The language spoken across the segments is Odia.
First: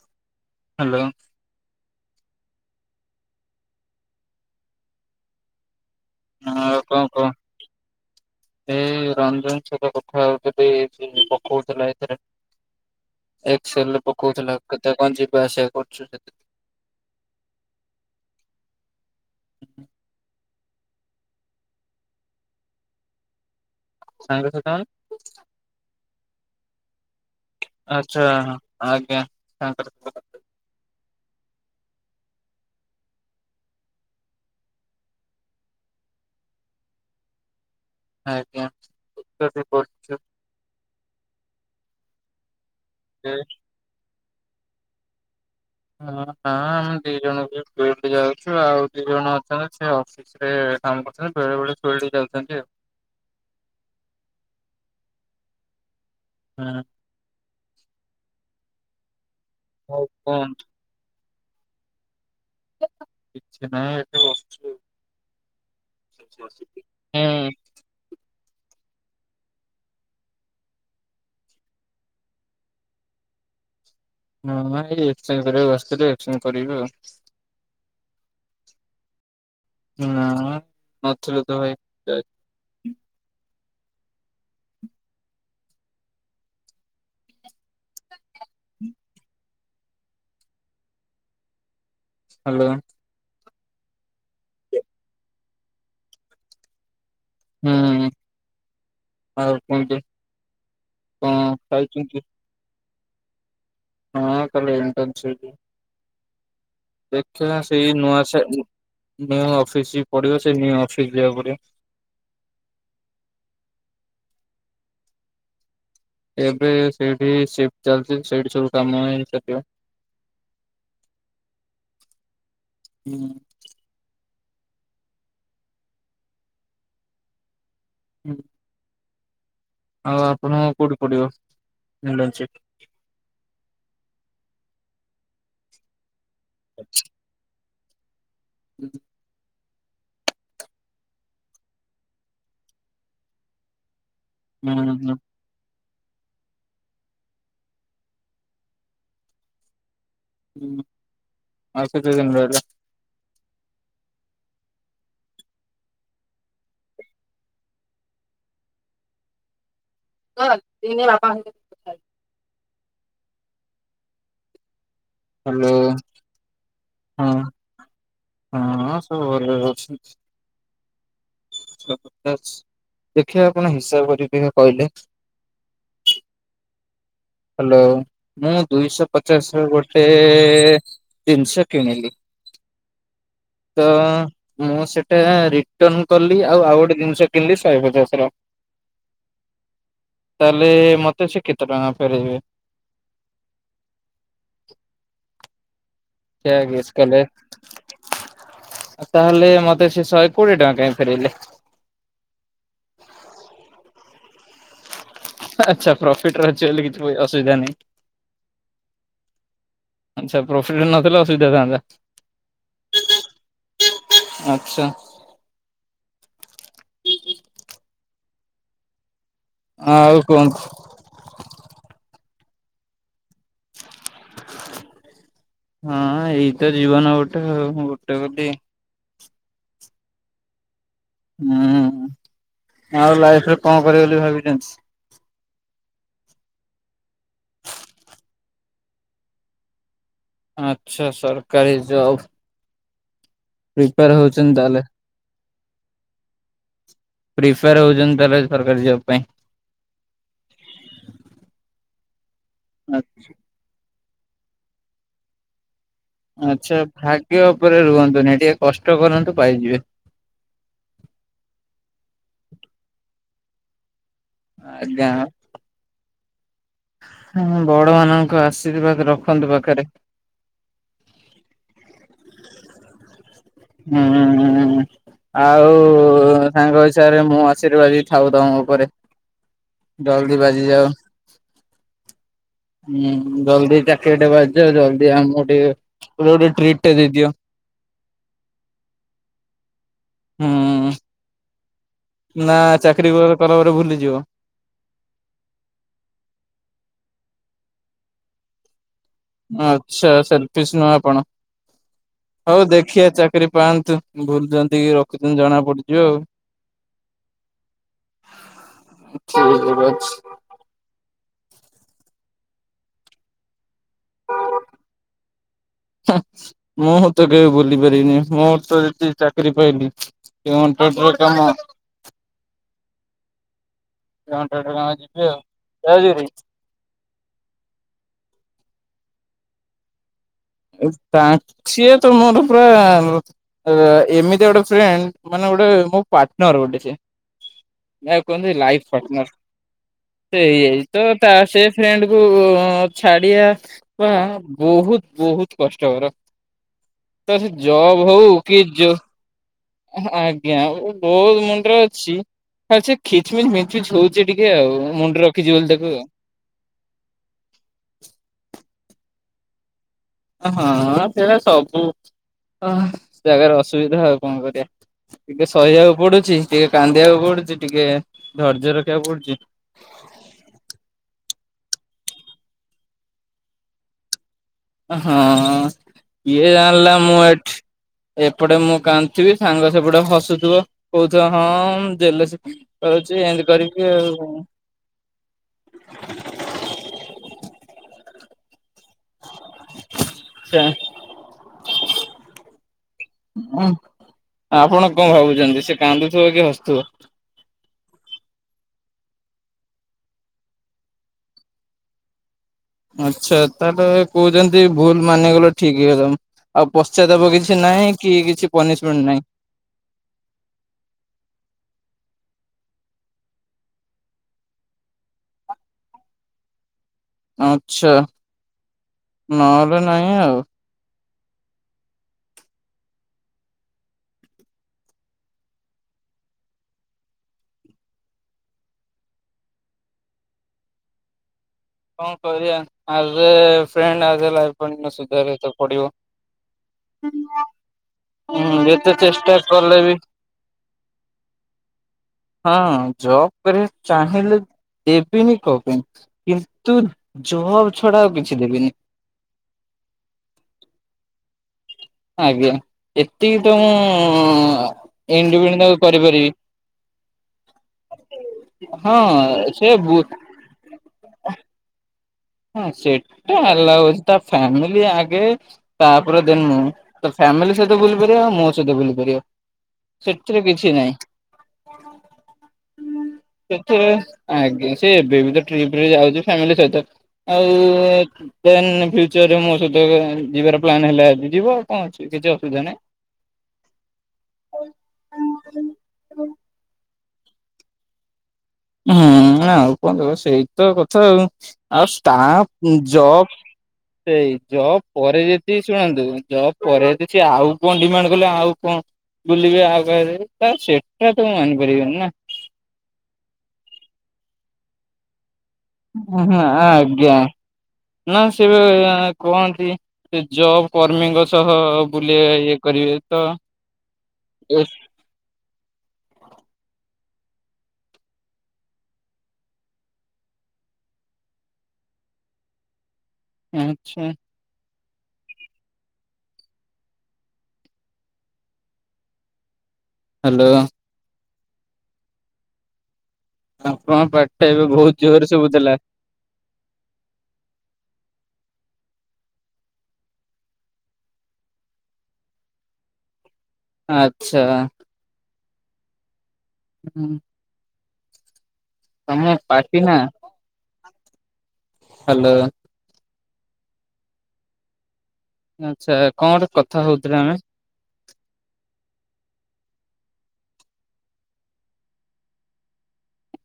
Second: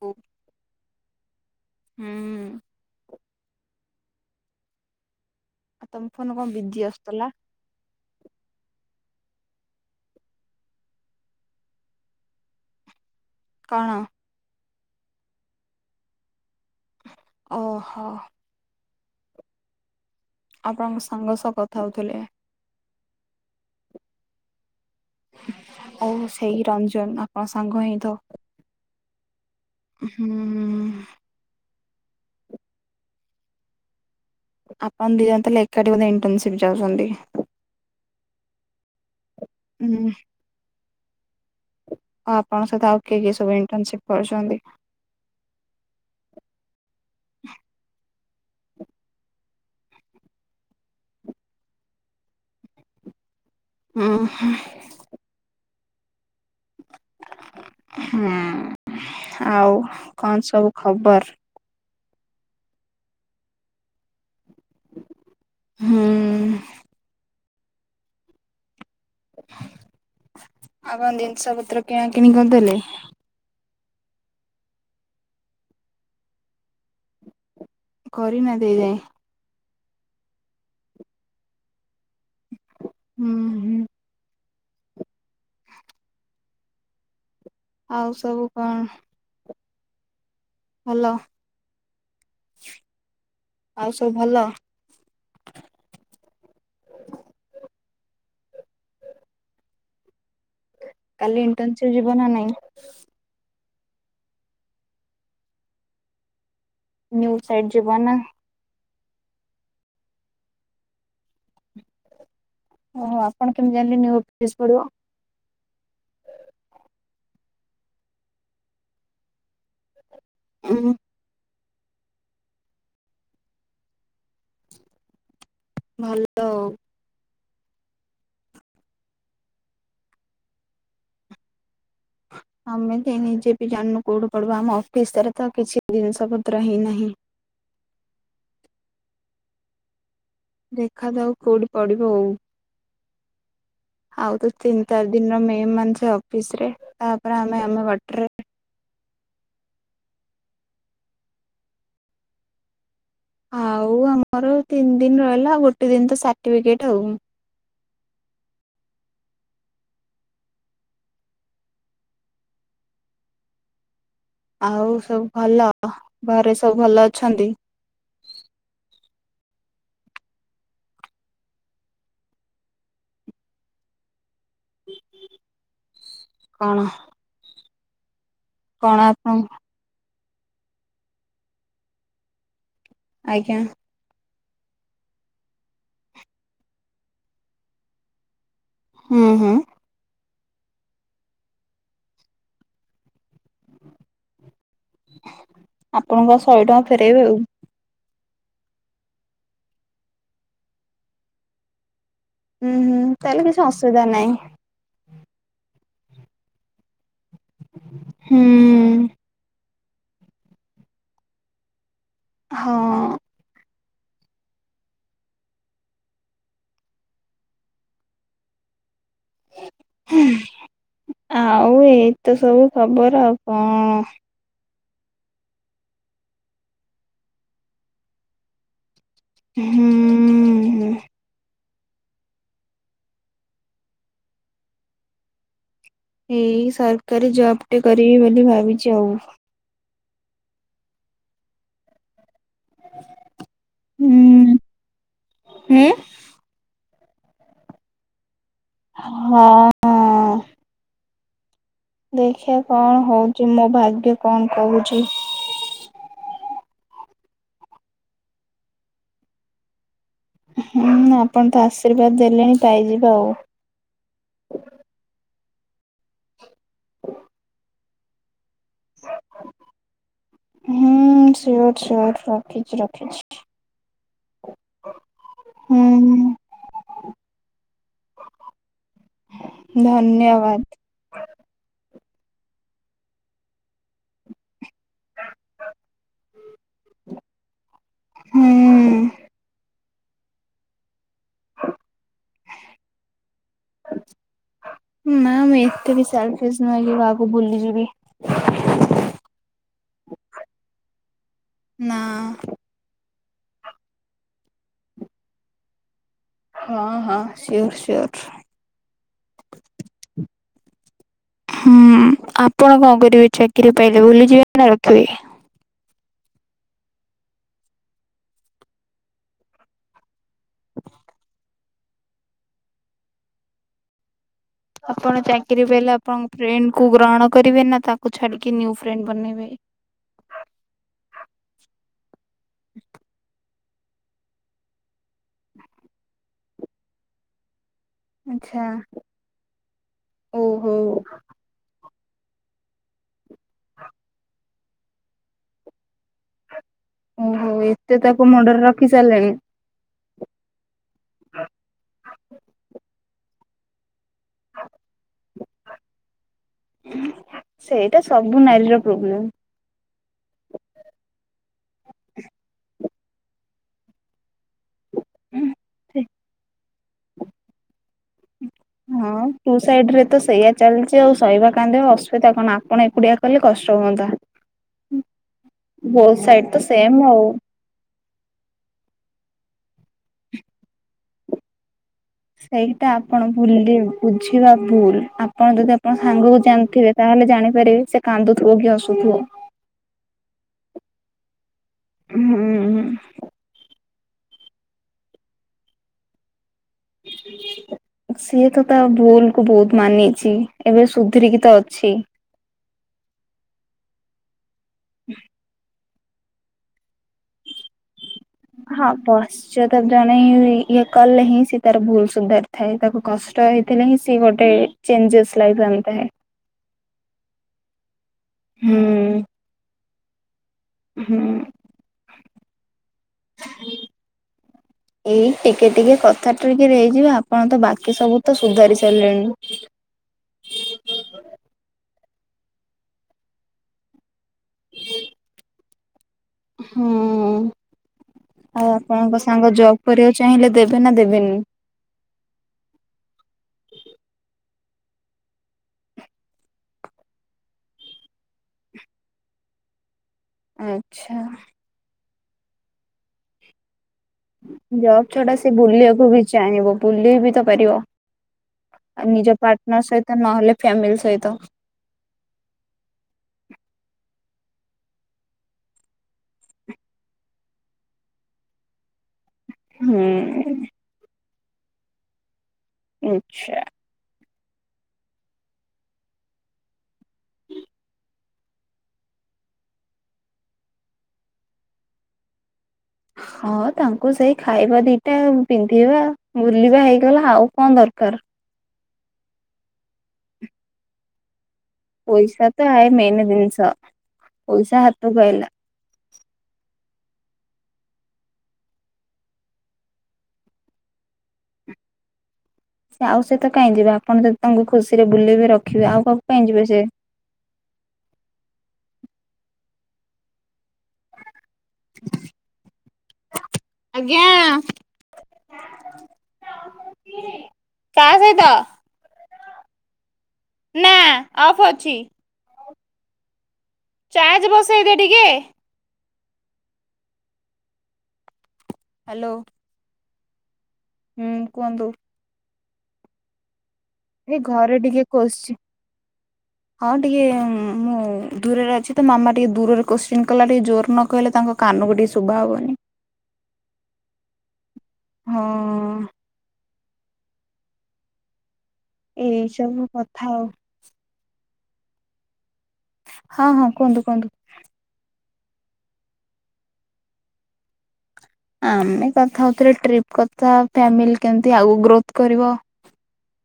ଓ ହ୍ୟାଲୋ ହୁଁ। ଆଉ ତମ ଫୋନ କଣ ବିଜି ଆସୁଥିଲା? ଏ ରଞ୍ଜନ ସହିତ କଥା ହେଉଥିଲି, ସେ ପକଉଥିଲା ଏଥିରେ ଏକ କଣ ସେଲରେ ପକଉଥିଲା, କେତେ କଣ ଯିବ ଆସିବା କରୁଛୁ ସେ ଓହ। ଆପଣଙ୍କ ସାଙ୍ଗ ସହ କଥା ହୋଉଥୁଲି। ସାଙ୍ଗ ସହିତ ଆଉ ସେଇ ରଞ୍ଜନ ହଁ ସାଙ୍ଗ ହିଁ ତ ଆଚ୍ଛା ହଁ ଆଜ୍ଞା ସାଙ୍ଗସାଥି ହୁଁ। ଆପଣ ଦିଜଣ ତାହେଲେ ଏକାଠି ବୋଧେ ଇଣ୍ଟର୍ନସିପ ଯାଉଚନ୍ତି? ଆଜ୍ଞା ଏକାଠି ହୁଁ ପଢଚୁ। ଆଉ ଆପଣଙ୍କ ସହିତ ଆଉ କିଏ ହଁ କିଏ ସବୁ ଇଣ୍ଟର୍ନସିପ କରୁଛନ୍ତି? ହଁ ନାଁ ଆମେ ଦିଜଣ ଯୋଉଠି ଯାଉ। ଚୁ ଆଉ ଦିଜଣ ଅଛନ୍ତି ସେ ଅଫିସରେ କାମ କରୁଛନ୍ତି ବେଳେ ବେଳେ [unintelligible] ଅଛନ୍ତି ଆ। ଅଁ ହଁ। ହୁଁ ଆଉ ହଉ କଣ କୁହନ୍ତୁ ସବୁ ଖବର? କିଛି ନାହିଁ ଏଠି ବସ ଛୁ ହୁଁ। ହୁଁ। ଆଉ କଣ ଜିନିଷପତ୍ର କିଣା କିିଣି କରଦେଲେ? ନାଁ ଏଇ ଏକ୍ସଚେଞ୍ଜ୍ କରିବାକୁ ଆସିଥିଲି ଏକ୍ସଚେଞ୍ଜ କରିବି ଆଉ। କରିନାହାନ୍ତି ଏଯାଏଁ? ନା ନଥିଲେ ତ ଭାଇ ଯାଇ ହୁଁ ହୁଁ। ଆଉ ସବୁ କଣ? ହାଲୋ? ହାଲୋ ଆଉ ସବୁ ଭଲ? ହୁଁ ଆଉ କୁହନ୍ତୁ? କଣ କାଲି ଇଣ୍ଟର୍ନସିପ ଯିବ ଖାଇଛନ୍ତି? ନା ନାଇଁ? ହଁ କାଲି ଏଣ୍ଟନସିପି ନ୍ୟୁ ଦେଖିଆ ସାଇଡ ଯିବ ସେଇ ନା ନୂଆ ସା ନୂଆ ଅଫିସି ପିଡିବ ସେଇ ନୂଆ ଅଫିସି ଯିବାକୁ ପଡିବ। ଓ ଆପଣ କେମିତି ଜାଣିଲେ ନୂଆ ଅଫିସ ପଡିବ? ଏବେ ସେଇଠି ସିଫ୍ଟ୍ ଚାଲିଚି ସେଇଠୁ ସବୁ କାମ ହେଇ ଚାଲିବ। ଉଁ ହୁଁ। ଭଲ ଆଉ। ହୁଁ। ଆଉ ଆପଣଙ୍କ କୋଉଠି ପଡିବ? ଇଣ୍ଟର୍ନସିପ? ଆମେ ତ ନିଜେ ବି ଜାଣିନୁ କୋଉଠୁ ପଡିବ ଆମ ଅଫିସରେ ତ କିଛି ଜିନିଷ ପ ପତ୍ର ହେଇନାହିଁ। [unintelligible] ଦେଖା ଯାଉ କୋଉଠି ପଡିବ ଆଉ। ଆଉ ତ ତିନି ଚାରି ହୁଁ ଦିନରେ ମେହେମାନ ସେ ଅଫିସରେ ତାପରେ ଆମେ ଆମ ବାଟରେ। ହୁଁ ଆ ସେଟା କେମ ରହିଲା? ଆଉ ଆମର ତିନି ଦିନ ରହିଲା ଗୋଟେ ଦିନ ତ ସଟିଫିକେଟ ଆଉ। ହଁ େ ବାପାଥା [inaudible] ଆଉ ସବୁ ଭଲ ହ୍ୟାଲୋ ଘରେ ସବୁ ଭଲ ଅଛନ୍ତି? ହଁ ହଁ ଭଲରେ ଅଛନ୍ତି। [unintelligible] ଅଛି ଦେଖିବା ଆପଣ ହିସାବ କରିକି କହିବା କହିଲେ କଣ ହାଲୋ ମୁଁ କଣ ଦୁଇଶ ଆପଣ ପଚାଶର ଗୋଟେ ଏ ଦିନଷ କିଣିଲି ଆଜ୍ଞା ତ ମୁଁ ସେଟା ରିଟର୍ଣ କଲି ଆଉ ଆଉ ଗୋଟେ ଜିନିଷ କିଣିଲି ଶହେ ପଚାଶ ର। ହୁଁ ହୁଁ। ତାହେଲେ ମତେ ସେ କେତେ ଟଙ୍କା ଫେରେଇବେ? ଆପଣଙ୍କ [unintelligible] ଶହେ ଟଙ୍କା ଫେରେଇବେ ତାହେଲେ ଆଉ। ମତେ ସେ ଶହେ କୋଡିଏ ଟଙ୍କା କାହିଁ ଫେରେଇଲେ? ହୁଁ ହୁଁ ତାହେଲେ କିଛି ଅସୁବିଧା ନାଇଁ। ଆଚ୍ଛା ପ୍ରଫିଟ୍ ରେ ଅଛି ବୋଲି କିଛି ଅସୁବିଧା ନାହିଁ। ହୁଁ। ଆଚ୍ଛା ପ୍ରଫିଟ ନଥିଲେ ଅସୁବିଧା ଥାନ୍ତା। ହଁ। ଆଚ୍ଛା। ଆଉ କୁହନ୍ତୁ ଆଉ ଏଇତ ସବୁ ଖବର ଆଉ କଣ ହଁ ଏଇ ତ ଜୀବନ ଗୋଟେ ଆଉ ଗୋଟେ ବୋଲି ହୁଁ । ହୁଁ ଆଉ ଲାଇଫରେ କଣ କରିବେ ବୋଲି ଭାବିଚନ୍ତି? ଏଇ ସରକାରୀ ଜବଟେ କରିବି ବୋଲି ଭାବିଚି ଆଉ। ଆଚ୍ଛା ସରକାରୀ ଜବ୍। ପ୍ରିପାର ହୁଁ। ହଉଚନ୍ତି ତାହେଲେ। ହୁଁ। ପ୍ରିପାୟର ହଉଚନ୍ତି ତା ହେଲେ? ହଁ। ଦେଖିଆ କଣ ହଉଚି ମୋ ଭାଗ୍ୟରେ କଣ କହୁଚି? ଆଚ୍ଛା ଭାଗ୍ୟ ଉପରେ ରୁହନ୍ତୁନି ଟିକେ କଷ୍ଟ କରନ୍ତୁ ପାଇଯିବେ। ହୁଁ ଆପଣ ତ ଆଶୀର୍ବାଦ ଦେଲେଣି ପାଇଯିବା ଆଉ। ଆଜ୍ଞା। ହଁ ବଡ ମାନଙ୍କ ଆଶୀର୍ବାଦ ରଖନ୍ତୁ ପାଖରେ। ସିଓର୍ ସିଓର୍ ରଖିଚି ରଖିଚି। ହୁଁଁ ଆଉ ହୁଁ ତାଙ୍କ ହିସାବରେ ମୁଁ ଆଶୀର୍ବାଦ ବି ଥାଉ ତମ ଉପରେ। ଜଲଦି ଧନ୍ୟବାଦ। ବାଜି ଯାଉ। [inaudible] ହୁଁ ଜଲଦି ଚାକିରି ଟେ ବାଜିଯାଉ ଜଲଦି ଆମକୁ ଟିକେ ଗୋଟେ ଟ୍ରିଟ୍ ଟେ ଦେଇଦିଅ। ହୁଁ। ହୁଁ ନା ଚାକିରୀ କଲା ପରେ ଭୁଲିଯିବ। ନା ମୁଁ ଏତେ ବି ସେଲଫିସ ନୁହେଁ କି କାହାକୁ ଭୁଲି ଯିବି। ଆଚ୍ଛା ସେଲଫିସି ନୁହେଁ ଆପଣ ନା। ହଉ ଦେଖିଆ ଚା କିରି ପାଆନ୍ତୁ ଭୁଲଚନ୍ତି କି ରଖୁଚନ୍ତି ଜଣା ପଡୁ ଯିବ ହଁ ହଁ ସିଓର ସିଓର ଆଉ [inaudible] ହୁଁ ଆପଣ କଣ କରିବେ ଚାକିରି ପାଇଲେ ଭୁଲିଯିବେ ନା ରଖିବେ? ମୁଁ ତ କେବେ ଭୁଲି ପାରିବିନି ମୋ ତ ଯଦି ଚାକିରି ପାଇଲି [unintelligible] କାମ କଣ୍ଟ୍ରାକ୍ଟର କାମ ଆପଣ ଯିବି ଆଉ। ଚାକିରି ପାଇଲେ ଆପଣଙ୍କ ଫ୍ରେଣ୍ଡକୁ ଗ୍ରହଣ କରିବେ ନା ତାକୁ ଛା କି ନିଉ ଫ୍ରେଣ୍ଡ ବନେଇବେ? ତା ସିଏତ ମୋର ପୁରା ଏମିତି ଗୋଟେ ଫ୍ରେଣ୍ଡ ମାନେ ଗୋଟେ ମୋ ପାର୍ଟନର ଗୋଟେ ସିଏ। ଯାହାକୁ କୁହନ୍ତି ଆଚ୍ଛା ଲାଇଫ ପାର୍ଟନର ଓହୋ ସେଇତ ତା ସେ ଫ୍ରେଣ୍ଡ କୁ ଛାଡିବା ପା ବହୁତ ବହୁତ କଷ୍ଟକର। ତ ସେ ଓହୋ ଏତେ ଜବ ତାକୁ ହଉ ମୁଣ୍ଡରେ କି ରଖି ଜୋ ସାରିଲେଣି। ଆଜ୍ଞା ବହୁତ ମୁଣ୍ଡରେ ଅଛି ୟାସେ ଖିଚମିଚ ମିଚମିଚ ହଉଛି। ଟିକେ ଆଉ ମୁଣ୍ଡରେ ରଖିଛି ବୋଲି ତାକୁ ଆଉ। ସେଇଟା ସବୁ ନାରୀର ପ୍ରୋବ୍ଲେମ ହଁ ସେଇଟା ସବୁ ଆହାଁ ଜାଗାରେ ଅସୁବିଧା ଆଉ କଣ କରିବା। ଟିକେ ଶହିବାକୁ ପଡୁଛି ଟିକେ କାନ୍ଦିବାକୁ ପଡୁଛି ଟିକେ ଧର୍ଯ୍ୟ ରଖିବାକୁ ପଡୁଛି। ଏୟା ଚାଲିଛି ଆଉ ସ ତାନ ନ୍ଦେହ ଅସୁବିଧା କଣ ଆପଣ ଏକୁଡିଆ କଲେ କଷ୍ଟ ହୁଅନ୍ତା। ହଁ ବୋଥ ସାଇଡ କିଏ ତ ଜାଣିଲା ସେମ ମୁଁ ଆଉ। ଏଠି ଏପଟେ ମୁଁ କାନ୍ଦୁଥିବି ସାଙ୍ଗ ସେପଟେ ହସୁଥିବ କହୁଥିବ ହଁ ଜେଲସି ସେଇଟା କରୁଛି ଆପଣ ଏମିତି ଭୁଲି କରିକି ଆଉ। ବୁଝିବା ଭୁଲ ଆପଣ ଯଦି ଆପଣ ସାଙ୍ଗକୁ ଜାଣିଥିବେ ତାହେଲେ ତାଲେ ଜାଣିପାରିବେ ସେ କାନ୍ଦୁଥିବ କି ହସୁଥିବ। ହୁଁ ହୁଁ। ଆପଣ କଣ ଭାବୁଛନ୍ତି ସେ କାନ୍ଦୁଥିବ କି ହସୁଥିବ? ସିଏ ତ ତା ଭୁଲ କୁ ବହୁତ ମାନିଛି ଏବେ ସୁଧରିକି ତ ଅଛି। ଆଚ୍ଛା ତାହେଲେ କହୁଛନ୍ତି ଭୁଲ ମାନିଗଲେ ଠିକ ହେଇଥାନ୍ତା। ଆଉ ପଶ୍ଚ୍ଯାତାପ କିଛି ନାହିଁ କି କିଛି ହଁ ପନିସମେଣ୍ଟ ନାହିଁ ପଶ୍ଚ୍ଯାତାପ ଜଣେ ଇ ଇଏ କଲେ ହିଁ ସେ ତାର ଭୁଲ ସୁଧାରି ଥାଏ ତାକୁ କଷ୍ଟ ହେଇଥିଲେ ହିଁ ସିଏ ଗୋଟେ ଚେଞ୍ଜେସେ ଲାଇଫ ରେ ଆଣି ଥାଏ। ଆଛା ନହେଲେ ନାହିଁ ଆଉ। ହୁଁ। ଏଇ ଟିକେ ଟିକେ କଥା ଟ୍ରିକ ହେଇଯିବେ ଆପଣ ତ ବାକି ସବୁ ତ ସୁଧାରି ସାରିଲେଣି। [unintelligible] କଣ କରିବା ଆଜଏ ଫ୍ରେଣ୍ଡ ଆଜଏ ଲାଇଫପାର୍ଟନର ସୁଧାରିବାକୁତ ପଡିିବ। ହୁଁ। ହୁଁ ଆଉ ଯେତେ ଆପଣଙ୍କ ଚେଷ୍ଟା ସାଙ୍ଗ କଲେ ଜବ ବି କରିବାକୁ ଚାହିଁଲେ ଦେବେ ନା ଦେବେନି। ହଁ ଜବ କରବାକୁ ଚାହିଁଲେ ଦେବିିନି କଣ ପାଇଁ କିନ୍ତୁ ନ୍ତୁ ଜବ ଛଡା ଆଉ କିଛି ଦେବିନି। ଆଚ୍ଛା। ଆଜ୍ଞା ଏତିକି ତ ମୁଁ ଜବ ଛଟା ସେ ଇଣ୍ଡିପେଣ୍ଡେଣ୍ଟ ବୁଲିବାକୁ ବି କରିପାରିବି ଚାହିଁବ ବୁଲେଈ ବିିତ ପାରିବ। ହଁ ନିଜ ସେ ପାର୍ଟନର ବୁ ସହିତ ନହେଲେ ଫ୍ୟାମିଲି ସହିତ। ହଁ ସେଟା ଆଲାଉ ଅଛି ତା ଫ୍ୟାମିଲି ଆଗେ ତାପରେ ଦେନ୍‌ ମୁଁ। ଫ୍ୟାମିଲି ସହିତ ବୁଲି ପାରିବା ଆଉ ମୋ ସହିତ ବୁଲି ପାରିବ। ସେଥିରେ କିଛି ହୁଁ। ନାଇଁ। ଆଜ୍ଞା ସେ ଏବେ ବି ତ ଟ୍ରିପ ରେ ଯାଉଛି ଫ୍ୟାମିଲୀ ସହିତ। ଆଉ ଦେନ୍ ଫିୟୁଚରରେ ମୋ ସହିତ ଯିବାର ପ୍ଲାନ୍ ହେଲେ ଯିବ ଆଉ କଣ ଅଛି। କିଛି ଅସୁବିଧା ନାହିଁ। ହଁ ତାଙ୍କୁ ସେଇ ଖାଇବା ଦିଟା ପିନ୍ଧିବା ବୁଲିବା ହେଇ ହେଲା ଆଉ କଣ ଦରକାର। ହୁଁ ନା ଆଉ କଣ ଦେବ ସେଇତ କଥା ଆଉ। ଆଉ ତା ପଇସା ତ ଆଏ ଜବ ମେନ୍ ଜିନିଷ ସେଇ ପଇସା ଜବ୍ ହାତକୁ ପରେ ଆଇଲା। ଯେତିକି ଶୁଣନ୍ତୁ ଜବ ପରେ ଯଦି କିଛି ସେ ଆଉ କଣ ଡିମାଣ୍ଡ କଲେ ଆଉ କଣ ବୁଲିବି ଆଗରେ ତ ସେଟା ତ ମନିପାରିବନି ନା। ସେ ଆଉ ସହିତ କାଇ ଯିବେ ଯଦି ଆପଣ ତାଙ୍କୁ ଖୁସି ରେ ବୁଲେଇବେ ର ହ ହ ଆଜ୍ଞା ନା ସେ କୁହନ୍ତି ସେ ଜବ୍ କର୍ମୀଙ୍କ ସହ ବୁଲିବେ ଇଏ କରିବେ ତ କା ସହିତ? ନା ଅଫ୍ ଅଛି। ଆଛା। ସେଇଟା ଟିକେ ହ୍ୟାଲୋ। ହ୍ୟାଲୋ। ହୁଁ କୁହନ୍ତୁ। ଆପଣଙ୍କ ଏ ପାଟିଟା ଏବେ ଘରେ ବହୁତ ଟିକେ ଜୋରରେ ଖସଛି ଶୁଭୁଥିଲା। ହଁ ଟିକେ ମୁଁ ଦୂରରେ ଅ କିଛି ତ ମାମା ଟିକେ ଦୂରରେ କୋଶ୍ଚିନ୍ କଲା ଟିକେ ଜୋର ନ କହିଲେ ତାଙ୍କ କାନକୁ ଟିକେ ଶୁଭା ହବନି। ଆଚ୍ଛା। ହଁ। ହୁଁ। ଏଇ ପାଟି ସବୁ କଥା ଆଉ। ହାଲୋ। ହଁ ହଁ କୁହନ୍ତୁ କୁହନ୍ତୁ। ଆଚ୍ଛା କଣ ଗୋଟେ କଥା ହଉଥିଲେ ଆମେ। ଆମେ କଥା ହଉଥିଲେ ଟ୍ରିପ୍ କଥା ଫ୍ୟାମିଲି କେମତି ଆଗକୁ ଗ୍ରୋଥ କରିବ।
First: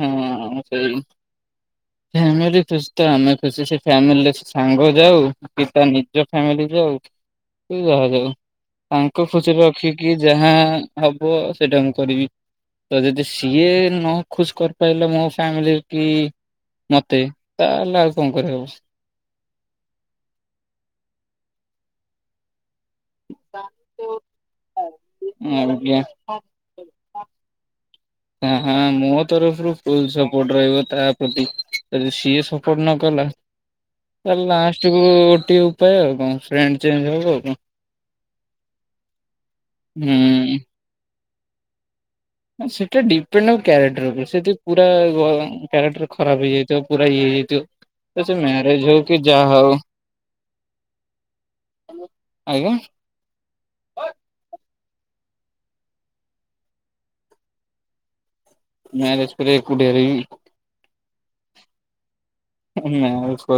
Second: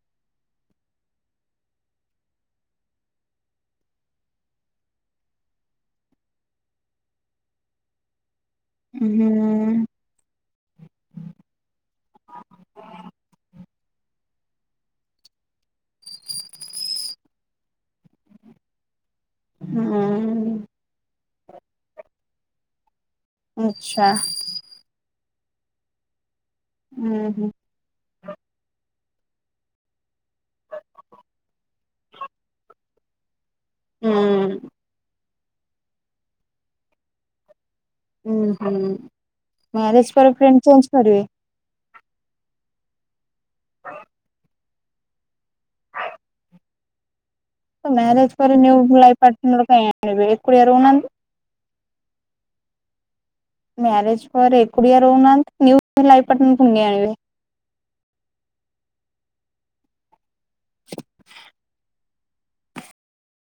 ହଁ ସେଇ ଫ୍ୟାମିଲି ଖୁସି ତ ଆମେ ଖୁସି ସେ ଫ୍ୟାମିଲୀ ରେ ସାଙ୍ଗ ଯାଉ କି ତା ନିଜ ଫ୍ୟାମିଲି ଯାଉ କି ଯାହା ଯାଉ ହୁଁ ତାଙ୍କୁ ଖୁସିରେ ରଖିକି ଯାହା ହବ ସେଇଟା ମୁଁ କରିବି ତ ଯଦି ସିଏ ନ ଖୁସି କରିପାରିଲ ମୋ ଫ୍ୟାମିଲି କି ମତେ ତାହେଲେ ଆଉ କଣ କରିହବ। ହୁଁ ଆଛା। ଆ ହୁଁ ହୁଁ। ଆ ହା ମୋ ତରଫରୁ ଫୁଲ ସପୋର୍ଟ ରହିବ ତା ପ୍ରତି ଯଦି ସିଏ ସପୋର୍ଟ ନ କଲା। ହୁଁ ତାହାଲେ ଲାଷ୍ଟ କୁ ଗୋଟିଏ ଉପାୟ ଆଉ କଣ ଫ୍ରେଣ୍ଡ ଚେଞ ହବ ଆଉ କଣ? ହୁଁ ହୁଁ ମ୍ୟାରେଜ ପରେ ହୁଁ। ଫ୍ରେଣ୍ଡ୍ ଚେଞ୍ଜ କରିବେ? ସେଟା ଡିପେଣ୍ଡ କ୍ୟାରେକ୍ଟର ଉପରେ ସେ ଯଦି ପୁରା କ୍ୟାରେକ୍ଟର ଖରାପ ହେଇଯାଇଥିବ ପୁରା ଇଏ ହେଇଯାଇ ତ ମ୍ୟାରେେଜ୍ ପରେ ନ୍ୟୁ ଲାଇଫ୍ ପାର୍ଟନର ହଉ କାଇଁ ଆନିବେ ଏକୁଟିଆ ରହୁନାହାନ୍ତି। ଆଜ୍ଞା। ମ୍ୟାରେଜ ପରେ ଏକୁଟିଆ ରହୁନାହାନ୍ତି ନିୟୁ ଲାଇଫ ପାର୍ଟନର ପୁଣି କାଇଁ ଆଣିବେ? ମ୍ୟାରଜ୍ ପରେ ଏକୁଟିଆ ରହିବି। ମ୍ୟାରେଜ୍ କରି